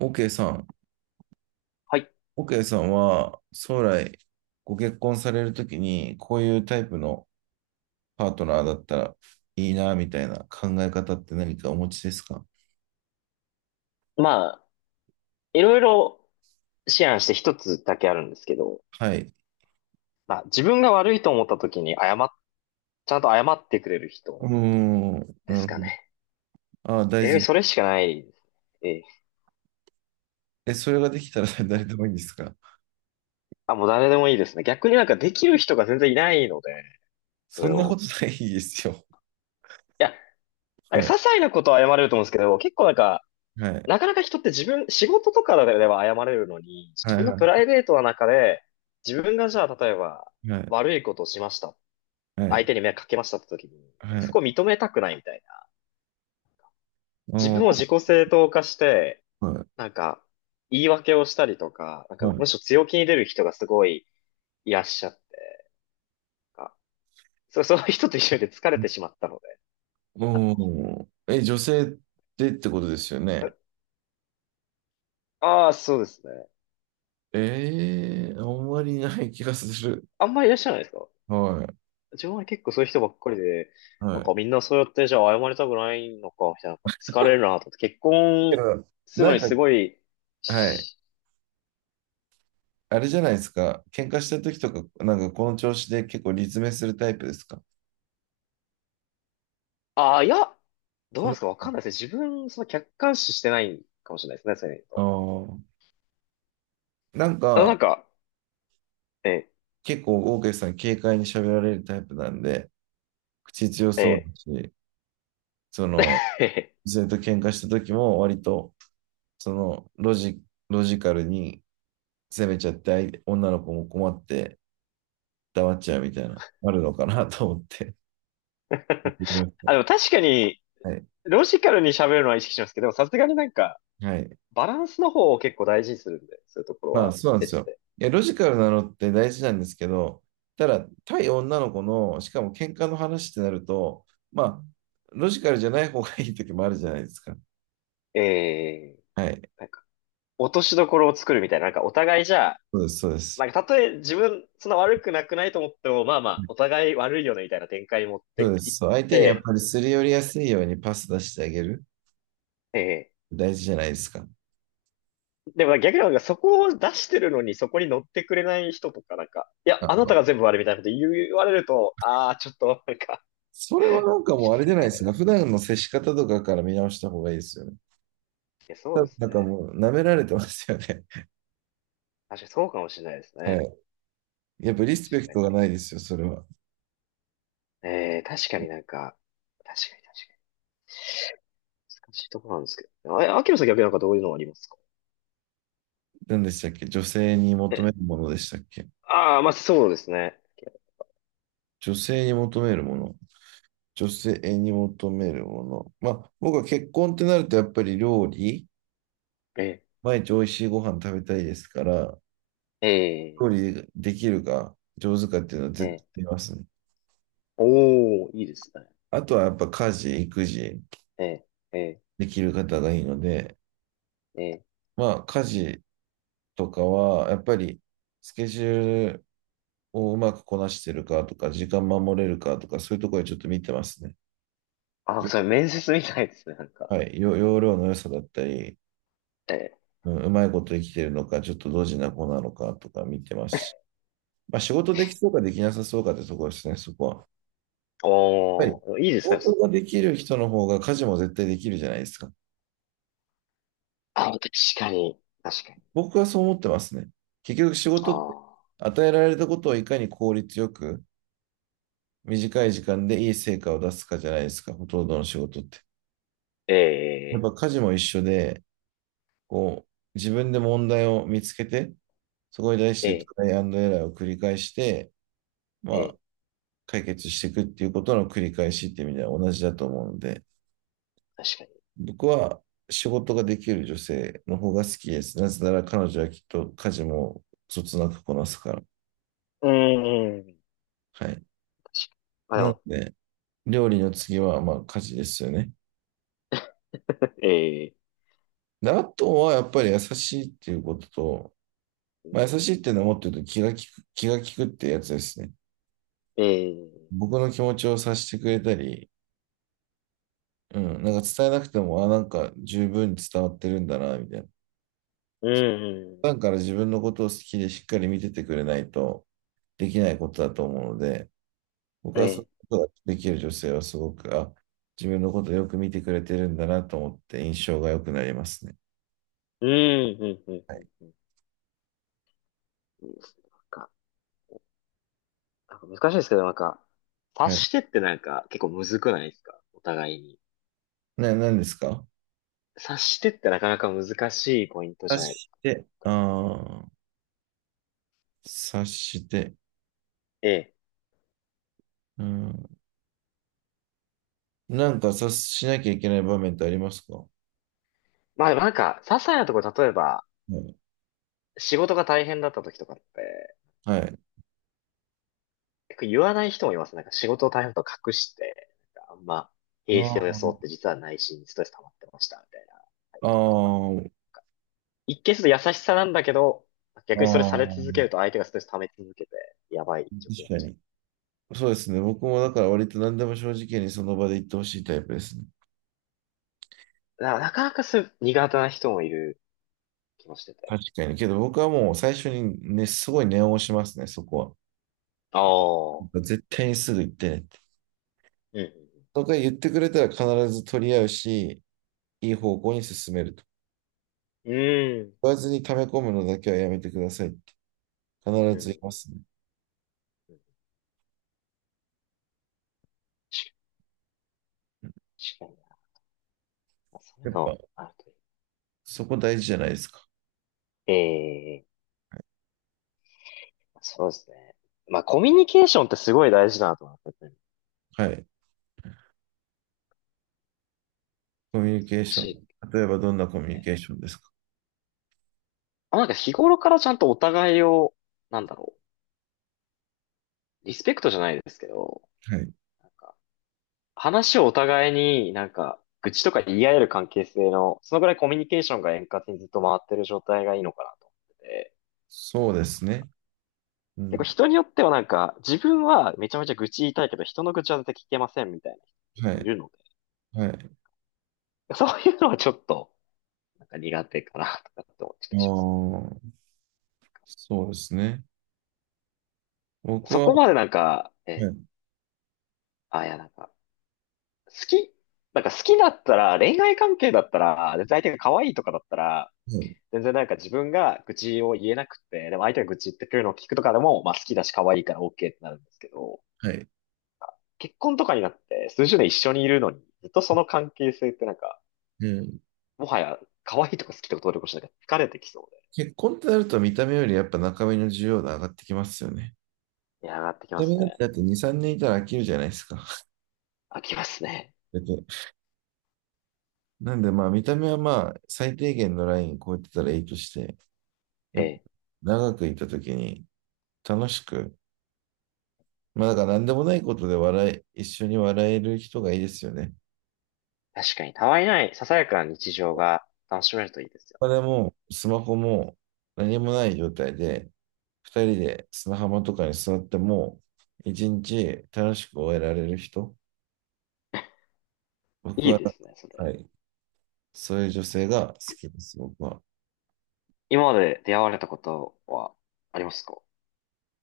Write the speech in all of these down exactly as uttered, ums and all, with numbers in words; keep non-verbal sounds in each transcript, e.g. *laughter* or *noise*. OK さん、はい。OK さんは将来ご結婚されるときにこういうタイプのパートナーだったらいいなみたいな考え方って何かお持ちですか？まあ、いろいろ思案して一つだけあるんですけど、はい。まあ、自分が悪いと思った時に謝っ、ちゃんと謝ってくれるう人ーん、でなするほかね。ど。ああ、大えー、事。それしかないですね。ええ、え、それができたら *laughs* 誰でもいいんですか？あ、もう誰でもいいですね。逆になんかできる人が全然いないので、そそれんなこを。とないですよ。いや、なんはかい、些細なことは謝れると思うんですけど、結構なんか、はい、なかなか人って自分、仕事とかでは謝れるのに、は自い、分のはプライい、ベートの中で、自分がじゃあ例えばはい、悪いことをしました。は相い、手に迷惑かけましたって時に、なんかはそい。こを認めたくないみたいな。お自分をー、自己正当化して、はい、なんか、言い訳をしたりとか、なんか、はい。むしろ強気に出る人がすごいいらっしゃって、なんかそう、*laughs* そういう人と一緒で疲れてしまったので、あの、おー、え、女性でってことですよね。ああ、そうですね。ええ、あんまりない気がする。あんまりいらっしゃらないですか？はい。自分は結構そういう人ばっかりで、はなんかい。みんなそうやってじゃあ謝りたくないのか、みたいな、なんか疲れるなと思って、結け婚ど、するなのんにすか、ごい、はい。しあれじゃないですか。喧嘩した時とか、なんかこの調子で結構理詰めするタイプですか？ああ、いや、どうそなんでの、すか？わかんないですね。自分、その客観視してないかもしれないですね、そういうのあと。ー、なんあの、なか、んか、え、結構、オーケーさん軽快に喋られるタイプなんで、口強そうだえ、し、その、ええ *laughs* ずっと喧嘩した時も割と、その、ロジ、ロジカルに攻めちゃって、相手女の子も困って、黙っちゃうみたいな、あるのかなと思って。聞いてみました。あ、でも確かに、はい。ロジカルに喋るのは意識しますけど、でもさすがになんか、はい。バランスの方を結構大事にするんで、そういうところまあ、はそうなんです別よ。で。いや、ロジカルなのって大事なんですけど、ただ、対女の子の、しかも喧嘩の話ってなると、まあ、ロジカルじゃない方がいい時もあるじゃないですか。えー、はい。なんか、落としどころを作るみたいな、なんかお互いじゃあ、そうです、そうです。なんかたとえ自分、そんな悪くなくないと思っても、まあまあ、お互い悪いよね、みたいな展開に持っそうてでいす。っそう、相手にやって、ぱりすり寄りやすいようにパス出してあげる。え大事じゃないですか。ー、でも逆になんかそこを出してるのにそこに乗ってくれない人とかなんか、いや、あ、あなたが全部悪いみたいなこと言われると、ああ、ちょっとなんか それは *laughs* なんかきもうあれつじゃいなないみでたいすな。か。い普段の接し方とかから見直した方がいいですよね。や、そう多で分すなんかね。もう舐められてますよね。確かにそうかもしれないです *laughs* はね。い。やっぱリスペ確クかトに。がないですよ、それは。えー、確かになんか、確かに確かに。難しいところなんですけどね。あ、秋野さん逆になんかどういうのありますか？何でしたっけ、女性に求めえ、るものでしたっけ？ああ、まあそうですね。女性に求めるもの。女性に求めるもの。まあ、僕は結婚ってなると、やっぱり料理、え、毎日美味しいご飯食べたいですから、料え理できるか、上手かっていうのはー、絶対え見ますね。ー、おー、いいですね。あとはやっぱ家事、育児えー、えできる方がいいので、ー、えー、まあ、家事とかは、やっぱりスケジュールをうまくこなしてるかとか、時間守れるかとか、そういうところでちょっと見てますね。あ、よそれ面接みたいですね、なんか。はい、よ容量の良さだったり、えうん、うまいことできてるのか、ちょっとドジな子なのかとか見てますし、まあ、仕事できそうかできなさそうかってところですね、そこは。やっー、ぱり、おー、いいで仕すね、そ事う。ができえー、る人の方が家事も絶対できるじゃないですか。あ、確かに、確かに。僕はそう思ってますね。結局仕あ事ってあ、与えられたことをいかに効率よく短い時間でいい成果を出すかじゃないですか、ほとんどの仕事って。やっえぱ家事も一緒で、こう、自分で問題を見つけて、そこに対しー、てトえライアンドエラーを繰り返して、ー、まえあ、解決していくっていうことの繰り返しっていう意味では同じだと思うので、ー、確かに。僕は仕事ができる女性の方が好きです。なぜなら彼女はきっと家事もそつなくこなすから。うーん、はい。確かに。あ、でなのも、で、料理の次はまあ家事ですよね。えで、あとはやっぱり優しいっていうことと、まあ、ー、優しいっていうのはもっと言うと気が利く、気が利くってやつですね。ええ、僕の気持ちを察してくれたり、うん、なんか伝えなくても、あ、なんか十分に伝わってるんだな、みたいな。うん、普う段から自分のことを好きでしっかり見ててくれないとできないことだと思うので、ん、僕えはそういえ、うことができる女性はすごく、あ、自分のことをよく見てくれてるんだなと思って印象が良くなりますね。うん、うん、うん、はうん。い。うん、いいですね。なんか、なんか難しいですけど、なんか、察はい。してってなんか結構むずくないですか？お互いに。な、何ですか？察してってなかなか難しいポイント察じゃないですしか？て、ああ、察して、ええ。うん。なんか察しなきゃいけない場面ってありますか？はまあでもなんか、些細なところ、例えば、い。仕事が大変だった時とかって、なはんか、い。結構言わない人もいます。なんか仕事を大変だと隠して、なんかあんま、平静を装っあて実は内心にストレス溜まってました、みたいな。あ、ああ、一見すると優しさなんだけど、あ逆にあ、それされ続けると相手がストレス溜め続けて、やばい状況に確なっかちゃに。う。そうですね。僕もだから割と何でも正直にその場で言ってほしいタイプですね。だからなかなかそういう苦手な人もいる気もしてて。確かに。けど僕はもう最初にね、すごい念を押しますね、そこは。ああ。絶対にすぐ行ってねって。うんとか言ってくれたら必ず取り合うし、いいうんう方ん向に進めると。うん。言わずに溜め込むのだけはやめてくださいって必うん。うんうずん言ういまんすね。うん、確かに確かにな。まあそういやうっぱのあるといそこ大事じゃないですか。い。ええ、そうですね。まあ、コミュニケーションってすごい大事だなと思ってはい。コミュニケー難ション。しいっ例えばどんなコミュニて。ケーションですか？あ、なんか日頃からちゃんとお互いを、なんだろう、リスペクトじゃないですけど、はい。なんか話をお互いになんか、愚痴とか言い合える関係性の、そのぐらいコミュニケーションが円滑にずっと回ってる状態がいいのかなと思ってて、そうですね。う結構ん。人によってはなんか、自分はめちゃめちゃ愚痴言いたいけど、人の愚痴は絶対聞けませんみたいな人結は構いい。るのはい。で、そういうのはちょっと、なんか苦手かなとかって思ってたありします。あ、そうですね。僕そは、はこまでなんか、え、い。あ、いやなんか、好き、なんか好きだったら、恋愛関係だったら、で相手が可愛いとかだったら、はい。全然なんか自分が愚痴を言えなくて、でも相手が愚痴言ってくるのを聞くとかでも、まあ好きだし可愛いから OK ってなるんですけど、はい。結婚とかになって数十年一緒にいるのに、ずっとその関係性ってなんか、うん、もはや可愛いとか好きとか努力しなきゃ疲れてきそうで。結婚ってなると見た目よりやっぱ中身の需要度上がってきますよね。いや、上がってきま見たす目なんてね。だってに、さんねんいたら飽きるじゃないですか。飽きますね。だって、なんでまあ見た目はまあ最低限のライン超えてたらいいとして、やえっぱえ。長くいた時に楽しく、まあだから何でもないことで笑い、一緒に笑える人がいいですよね。確かに、たわいない、ささやかな日常が楽しめるといいですよまあでね。もスマホも何もない状態で、二人で砂浜とかに座っても、一日楽しく終えられる人。僕いいは、ですね、そはれ。い、そういう女性が好きです、僕は。今まで出会われたことはありますか？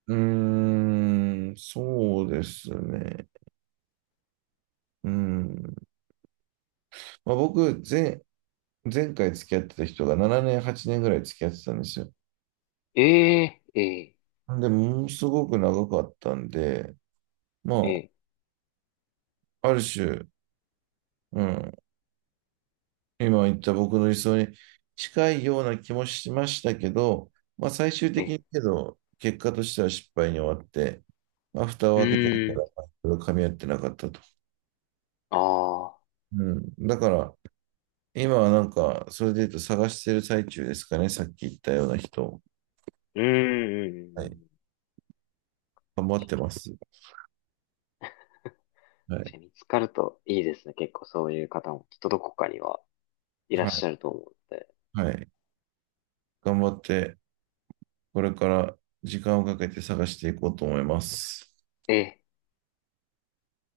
うーん、そうですね。うん。まあ、僕、前、前回付き合ってた人がななねん、はちねんぐらい付き合ってたんですよ。ええ、ええ、で、ものすごく長かったんで、えまえ、あ、ある種、うん、今言った僕の理想に近いような気もしましたけど、まあ、最終え的え。にけど、結果としては失敗に終わって、まあ、蓋うを開けてみたーら、ん、まあいろいろ噛み合ってなかったと。ああ。うん。だから、今はなんか、それで言うと探してる最中ですかね。さっき言ったような人。うーんうんうんはうん。い。頑張ってます。は確い。かに見つかるといいですね。結構そういう方もきっとどこかにはいらはっしい。ゃると思うので。はい。頑張って、これから時間をかけて探していこうと思います。ええ